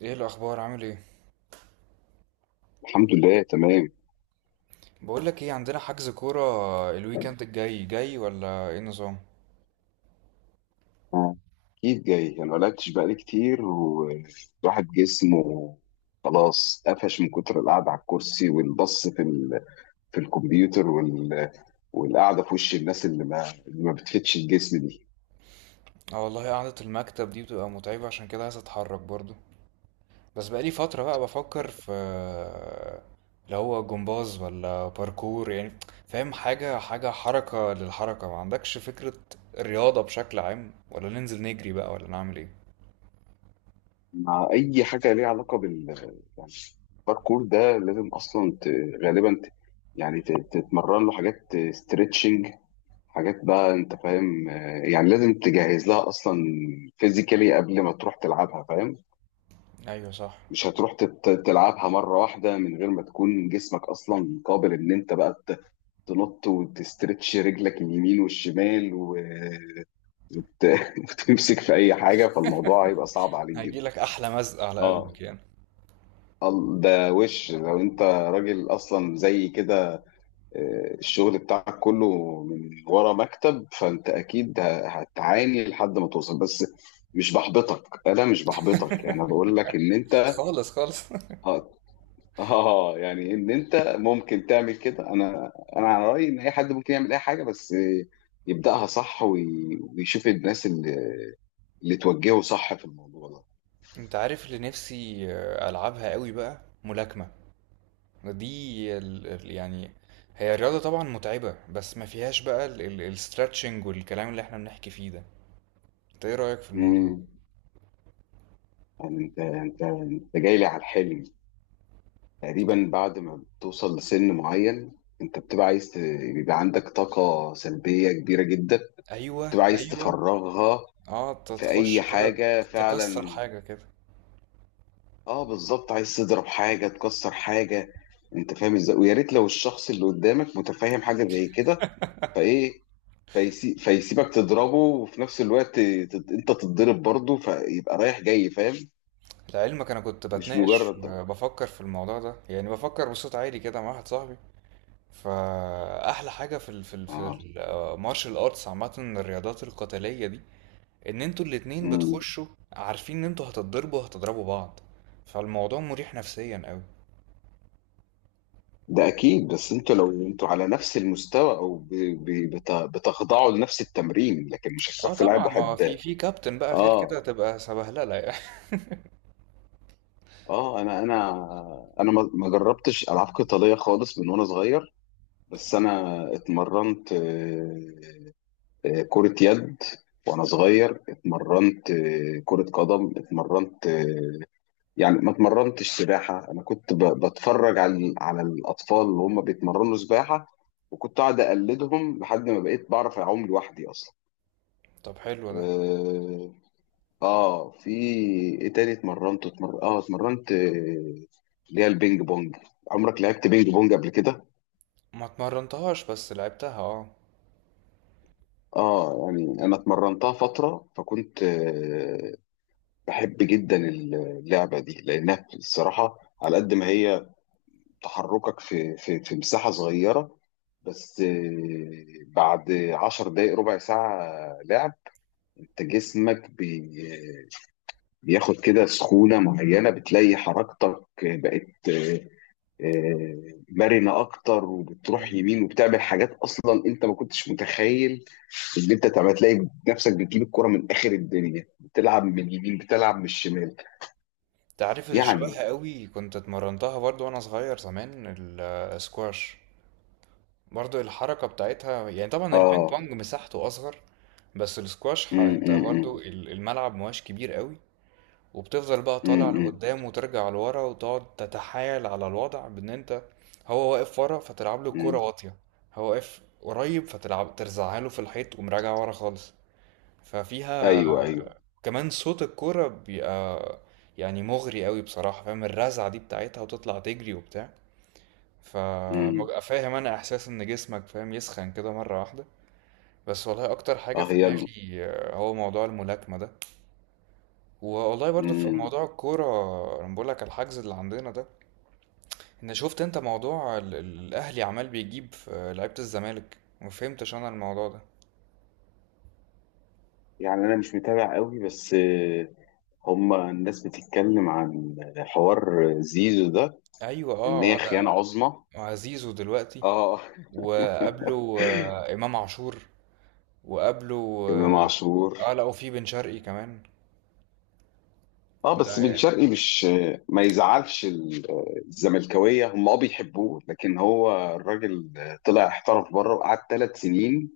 ايه الاخبار؟ عامل ايه؟ الحمد لله تمام. بقول لك ايه، عندنا حجز كوره الويكند الجاي، جاي ولا ايه النظام؟ اكيد جاي، انا ملعبتش بقالي كتير والواحد جسمه خلاص قفش من كتر القعده على الكرسي والبص في الكمبيوتر والقعده في وش الناس اللي ما بتفيدش الجسم دي. اه والله قعده المكتب دي بتبقى متعبه، عشان كده عايز اتحرك برضو. بس بقالي فتره بقى بفكر في اللي هو جمباز ولا باركور يعني، فاهم؟ حاجه حركه للحركه، ما عندكش فكره؟ الرياضه بشكل عام، ولا ننزل نجري بقى، ولا نعمل ايه؟ مع اي حاجه ليها علاقه يعني الباركور ده لازم اصلا غالبا يعني تتمرن له حاجات ستريتشنج، حاجات بقى انت فاهم، يعني لازم تجهز لها اصلا فيزيكالي قبل ما تروح تلعبها، فاهم. ايوه صح. مش هتروح تلعبها مرة واحدة من غير ما تكون جسمك أصلا قابل إن أنت بقى تنط وتسترتش رجلك اليمين والشمال وتمسك في أي حاجة، فالموضوع هيبقى صعب عليك جدا. هيجيلك احلى مزق على قلبك آه. يعني. ده وش لو أنت راجل أصلا زي كده. الشغل بتاعك كله من ورا مكتب، فأنت أكيد هتعاني لحد ما توصل. بس مش بحبطك، أنا مش بحبطك، أنا بقول لك إن أنت خالص خالص. آه، اه، يعني ان انت ممكن تعمل كده. انا على رايي ان اي حد ممكن يعمل اي حاجه، بس يبداها صح ويشوف الناس اللي توجهه صح في الموضوع ده. انت عارف اللي نفسي العبها قوي بقى؟ ملاكمه. دي يعني هي الرياضة طبعا متعبة، بس ما فيهاش بقى الاسترتشنج والكلام اللي احنا بنحكي فيه ده. انت ايه رأيك في الموضوع ده؟ امم يعني انت جاي لي على الحلم. تقريبا بعد ما بتوصل لسن معين، انت بتبقى عايز بيبقى عندك طاقه سلبيه كبيره جدا، ايوه، بتبقى عايز ايوه. تفرغها اه، في اي تخش كده، حاجه تكسر فعلا. حاجة كده. اه، بالظبط، عايز تضرب حاجة تكسر حاجة. انت فاهم ازاي، ويا ريت لو الشخص اللي قدامك متفاهم حاجة زي كده، فايه، فيسيبك تضربه وفي نفس الوقت انت تتضرب برضه، فيبقى رايح جاي، فاهم. لعلمك انا كنت مش بتناقش، مجرد ده. بفكر في الموضوع ده، يعني بفكر بصوت عالي كده مع واحد صاحبي. فاحلى حاجة في ال في ال في اه. المارشال ارتس عامة، الرياضات القتالية دي، ان انتوا الاتنين امم. بتخشوا عارفين ان انتوا هتتضربوا، هتضربوا بعض. فالموضوع مريح نفسيا قوي. ده اكيد. بس انتوا لو انتوا على نفس المستوى او بتخضعوا لنفس التمرين، لكن مش اه هتروح تلعب طبعا، ما واحد. في كابتن بقى غير كده اه، تبقى سبهلله يعني. اه، انا ما جربتش العاب قتالية خالص من وانا صغير. بس انا اتمرنت كرة يد، وانا صغير اتمرنت كرة قدم، اتمرنت يعني ما اتمرنتش سباحة. انا كنت بتفرج على الاطفال اللي هم بيتمرنوا سباحة، وكنت قاعد اقلدهم لحد ما بقيت بعرف اعوم لوحدي اصلا. طب حلو ده. اه. في ايه تاني اتمرنت؟ اتمرنت اللي هي البينج بونج. عمرك لعبت بينج بونج قبل كده؟ ما اتمرنتهاش، بس لعبتها، اه. اه، يعني انا اتمرنتها فتره، فكنت بحب جدا اللعبه دي، لانها الصراحه على قد ما هي تحركك في مساحه صغيره، بس بعد 10 دقايق ربع ساعه لعب، انت جسمك بياخد كده سخونه معينه، بتلاقي حركتك بقت مرنه اكتر، وبتروح مم. يمين وبتعمل حاجات اصلا انت ما كنتش متخيل اللي انت تعمل. تلاقي نفسك بتجيب الكرة من اخر الدنيا، بتلعب من اليمين بتلعب من الشمال. انت عارف اللي يعني. شبهها قوي كنت اتمرنتها برضو وانا صغير زمان؟ السكواش. برضو الحركه بتاعتها، يعني طبعا البينج اه. بونج مساحته اصغر، بس السكواش، امم. انت برضو امم. الملعب مواش كبير قوي. وبتفضل بقى طالع امم. لقدام وترجع لورا، وتقعد تتحايل على الوضع بان انت، هو واقف ورا فتلعب له الكوره امم. واطيه، هو واقف قريب فتلعب ترزعها له في الحيط ومراجع ورا خالص. ففيها ايوه، ايوه. كمان صوت الكوره بيبقى يعني مغري قوي بصراحه، فاهم؟ الرزعه دي بتاعتها، وتطلع تجري وبتاع. امم. فببقى فاهم انا، احساس ان جسمك فاهم يسخن كده مره واحده. بس والله اكتر حاجه اه. في يلا. دماغي هو موضوع الملاكمه ده. والله برضو في امم. موضوع الكوره. انا بقول لك الحجز اللي عندنا ده. انا شفت انت، موضوع الاهلي عمال بيجيب في لعيبة الزمالك، ما فهمتش انا الموضوع ده. يعني انا مش متابع قوي، بس هما الناس بتتكلم عن حوار زيزو ده ايوه، ان اه اه، هي خيانة عظمى. ده زيزو دلوقتي، اه، وقبله امام عاشور، وقبله امام عاشور. اه، لا وفي بن شرقي كمان. اه، ده بس بن هي، شرقي مش. ما يزعلش الزملكاويه، هم بيحبوه، لكن هو الراجل طلع احترف بره وقعد 3 سنين،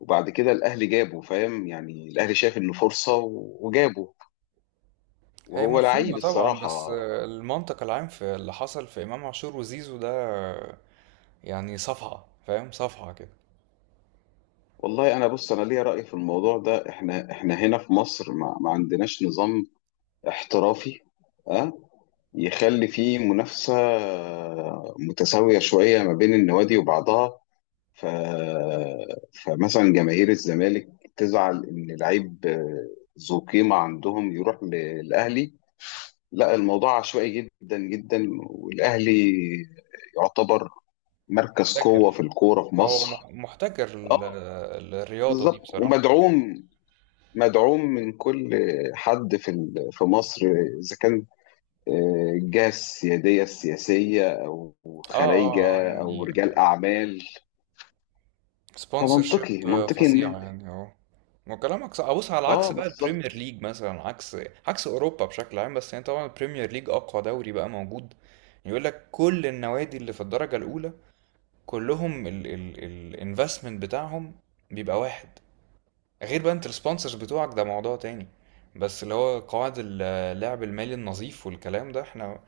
وبعد كده الاهلي جابه. فاهم يعني الاهلي شاف انه فرصه وجابه، هي وهو لعيب مفهومة طبعا، بس الصراحه. المنطق العام في اللي حصل في امام عاشور وزيزو ده يعني صفعة، فاهم؟ صفعة كده. والله انا بص، انا ليا راي في الموضوع ده. احنا هنا في مصر ما عندناش نظام احترافي اه يخلي فيه منافسه متساويه شويه ما بين النوادي وبعضها. ف... فمثلا جماهير الزمالك تزعل ان لعيب ذو قيمه عندهم يروح للاهلي. لا، الموضوع عشوائي جدا جدا، والاهلي يعتبر مركز قوه في محتكر، الكوره في هو مصر. محتكر اه، الرياضة دي بالظبط. بصراحة. مدعوم من كل حد في مصر، اذا كان الجهه السياديه السياسيه او اه اه اه، خلايجه او يعني رجال اعمال. سبونسر شيب فمنطقي فظيعة ان. يعني، اه. وكلامك صح. بص، على اه، عكس بقى البريمير بالظبط. ليج مثلا، عكس عكس اوروبا بشكل عام، بس يعني طبعا البريمير ليج اقوى دوري بقى موجود. يقول لك كل النوادي اللي في الدرجة الاولى، كلهم الانفستمنت بتاعهم بيبقى واحد. غير بقى انت السبونسرز بتوعك ده موضوع تاني. بس اللي هو قواعد اللعب المالي النظيف والكلام ده، احنا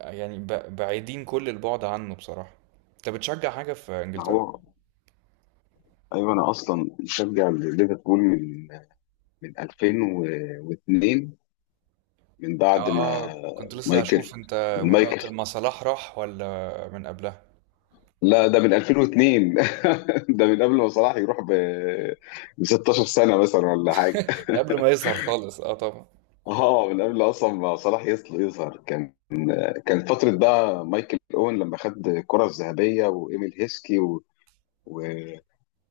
يعني بعيدين كل البعد عنه بصراحة. انت بتشجع حاجة في ما انجلترا؟ هو، ايوه، انا اصلا مشجع ليفربول من 2002، من بعد ما اه، كنت لسه مايكل. هشوف انت من من وقت مايكل ما صلاح راح ولا من قبلها. لا، ده من 2002. ده من قبل ما صلاح يروح ب 16 سنه مثلا ولا حاجه. من قبل ما يظهر خالص، اه طبعا. اه، من قبل اصلا ما صلاح يظهر. كان فتره بقى مايكل اوين لما خد الكره الذهبيه وايميل هيسكي و...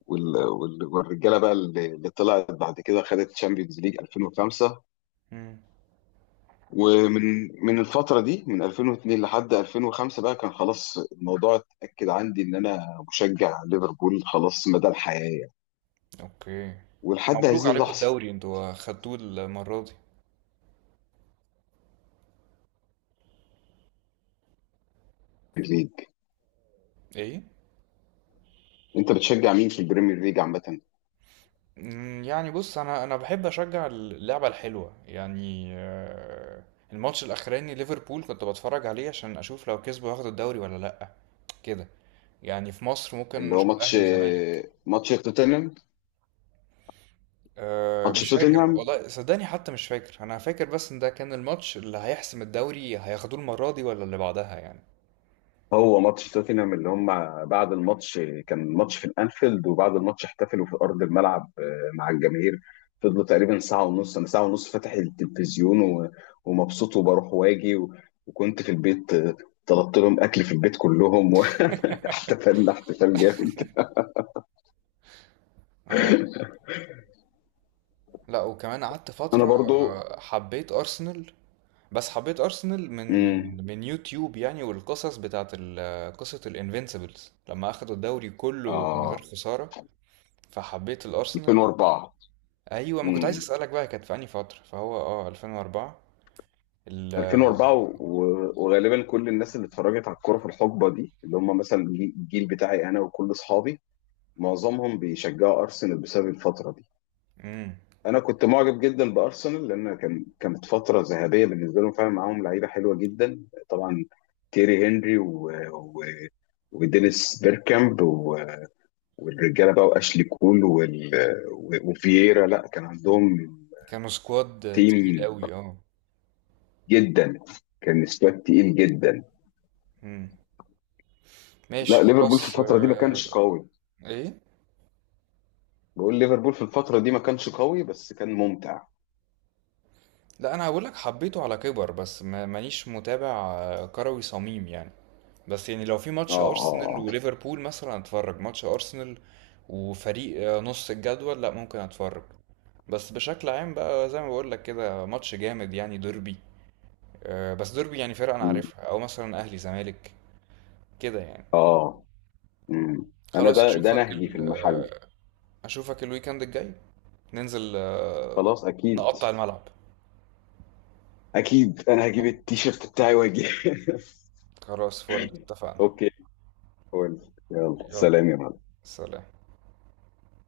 والرجاله بقى اللي طلعت بعد كده خدت تشامبيونز ليج 2005. مم. ومن الفترة دي من 2002 لحد 2005 بقى كان خلاص الموضوع اتأكد عندي إن أنا مشجع ليفربول، خلاص مدى الحياة يعني. اوكي. ولحد مبروك هذه عليكم اللحظة. الدوري، انتوا خدتوه المرة دي. في الليج. ايه؟ أنت بتشجع مين في البريمير ليج عامة؟ مم، يعني بص، انا بحب اشجع اللعبة الحلوة يعني. الماتش الاخراني ليفربول كنت بتفرج عليه عشان اشوف لو كسبوا ياخدوا الدوري ولا لا، كده يعني. في مصر ممكن اللي هو نشوف ماتش. اهلي وزمالك. ماتش توتنهام أه ماتش مش فاكر توتنهام. والله، صدقني حتى مش فاكر. انا فاكر بس ان ده كان الماتش اللي هيحسم الدوري، هياخدوه المرة دي ولا اللي بعدها يعني. هو ماتش توتنهام اللي هم، بعد الماتش كان ماتش في الانفيلد، وبعد الماتش احتفلوا في ارض الملعب مع الجماهير، فضلوا تقريبا ساعه ونص. انا ساعه ونص فاتح التلفزيون ومبسوط وبروح واجي وكنت في البيت طلبت لهم اكل في البيت كلهم، واحتفلنا احتفال جامد. اه. لا وكمان قعدت انا فترة برضو. حبيت ارسنال. بس حبيت ارسنال من امم. من يوتيوب يعني، والقصص بتاعت قصة الانفينسيبلز لما اخدوا الدوري كله من غير اه. خسارة، فحبيت الارسنال. 2004. ايوه، ما كنت عايز امم. اسالك بقى كانت في انهي فترة، فهو اه 2004. ال، 2004 وغالبا كل الناس اللي اتفرجت على الكوره في الحقبه دي، اللي هم مثلا الجيل بتاعي انا وكل اصحابي، معظمهم بيشجعوا ارسنال بسبب الفتره دي. امم، انا كنت معجب جدا بارسنال، لان كانت فتره ذهبيه بالنسبه لهم فعلا. معاهم لعيبه حلوه جدا طبعا، تيري هنري ودينيس بيركامب والرجاله بقى واشلي كول وفييرا. لا، كان عندهم كانوا سكواد تيم تقيل قوي، اه. جدا، كان سكواد تقيل جدا. امم، ماشي لا، ليفربول في خلاص. الفتره دي ما كانش قوي. ايه؟ بقول ليفربول في الفتره دي ما كانش قوي، بس كان ممتع. لا انا هقول لك حبيته على كبر، بس مانيش متابع كروي صميم يعني. بس يعني لو في اه، ماتش ارسنال اه، وليفربول مثلا اتفرج ماتش ارسنال، وفريق نص الجدول لا ممكن اتفرج. بس بشكل عام بقى، زي ما بقول لك كده، ماتش جامد يعني، ديربي. بس ديربي يعني فرقة انا عارفها، او مثلا اهلي زمالك كده يعني. اه، آه. مم. انا خلاص ده اشوفك نهجي في ال المحل. آه، اشوفك الويكند الجاي. ننزل خلاص اكيد. نقطع الملعب. اكيد انا هجيب التيشيرت بتاعي واجي خلاص فل، اتفقنا. اوكي. قول. يلا، يلا سلام يا معلم. سلام.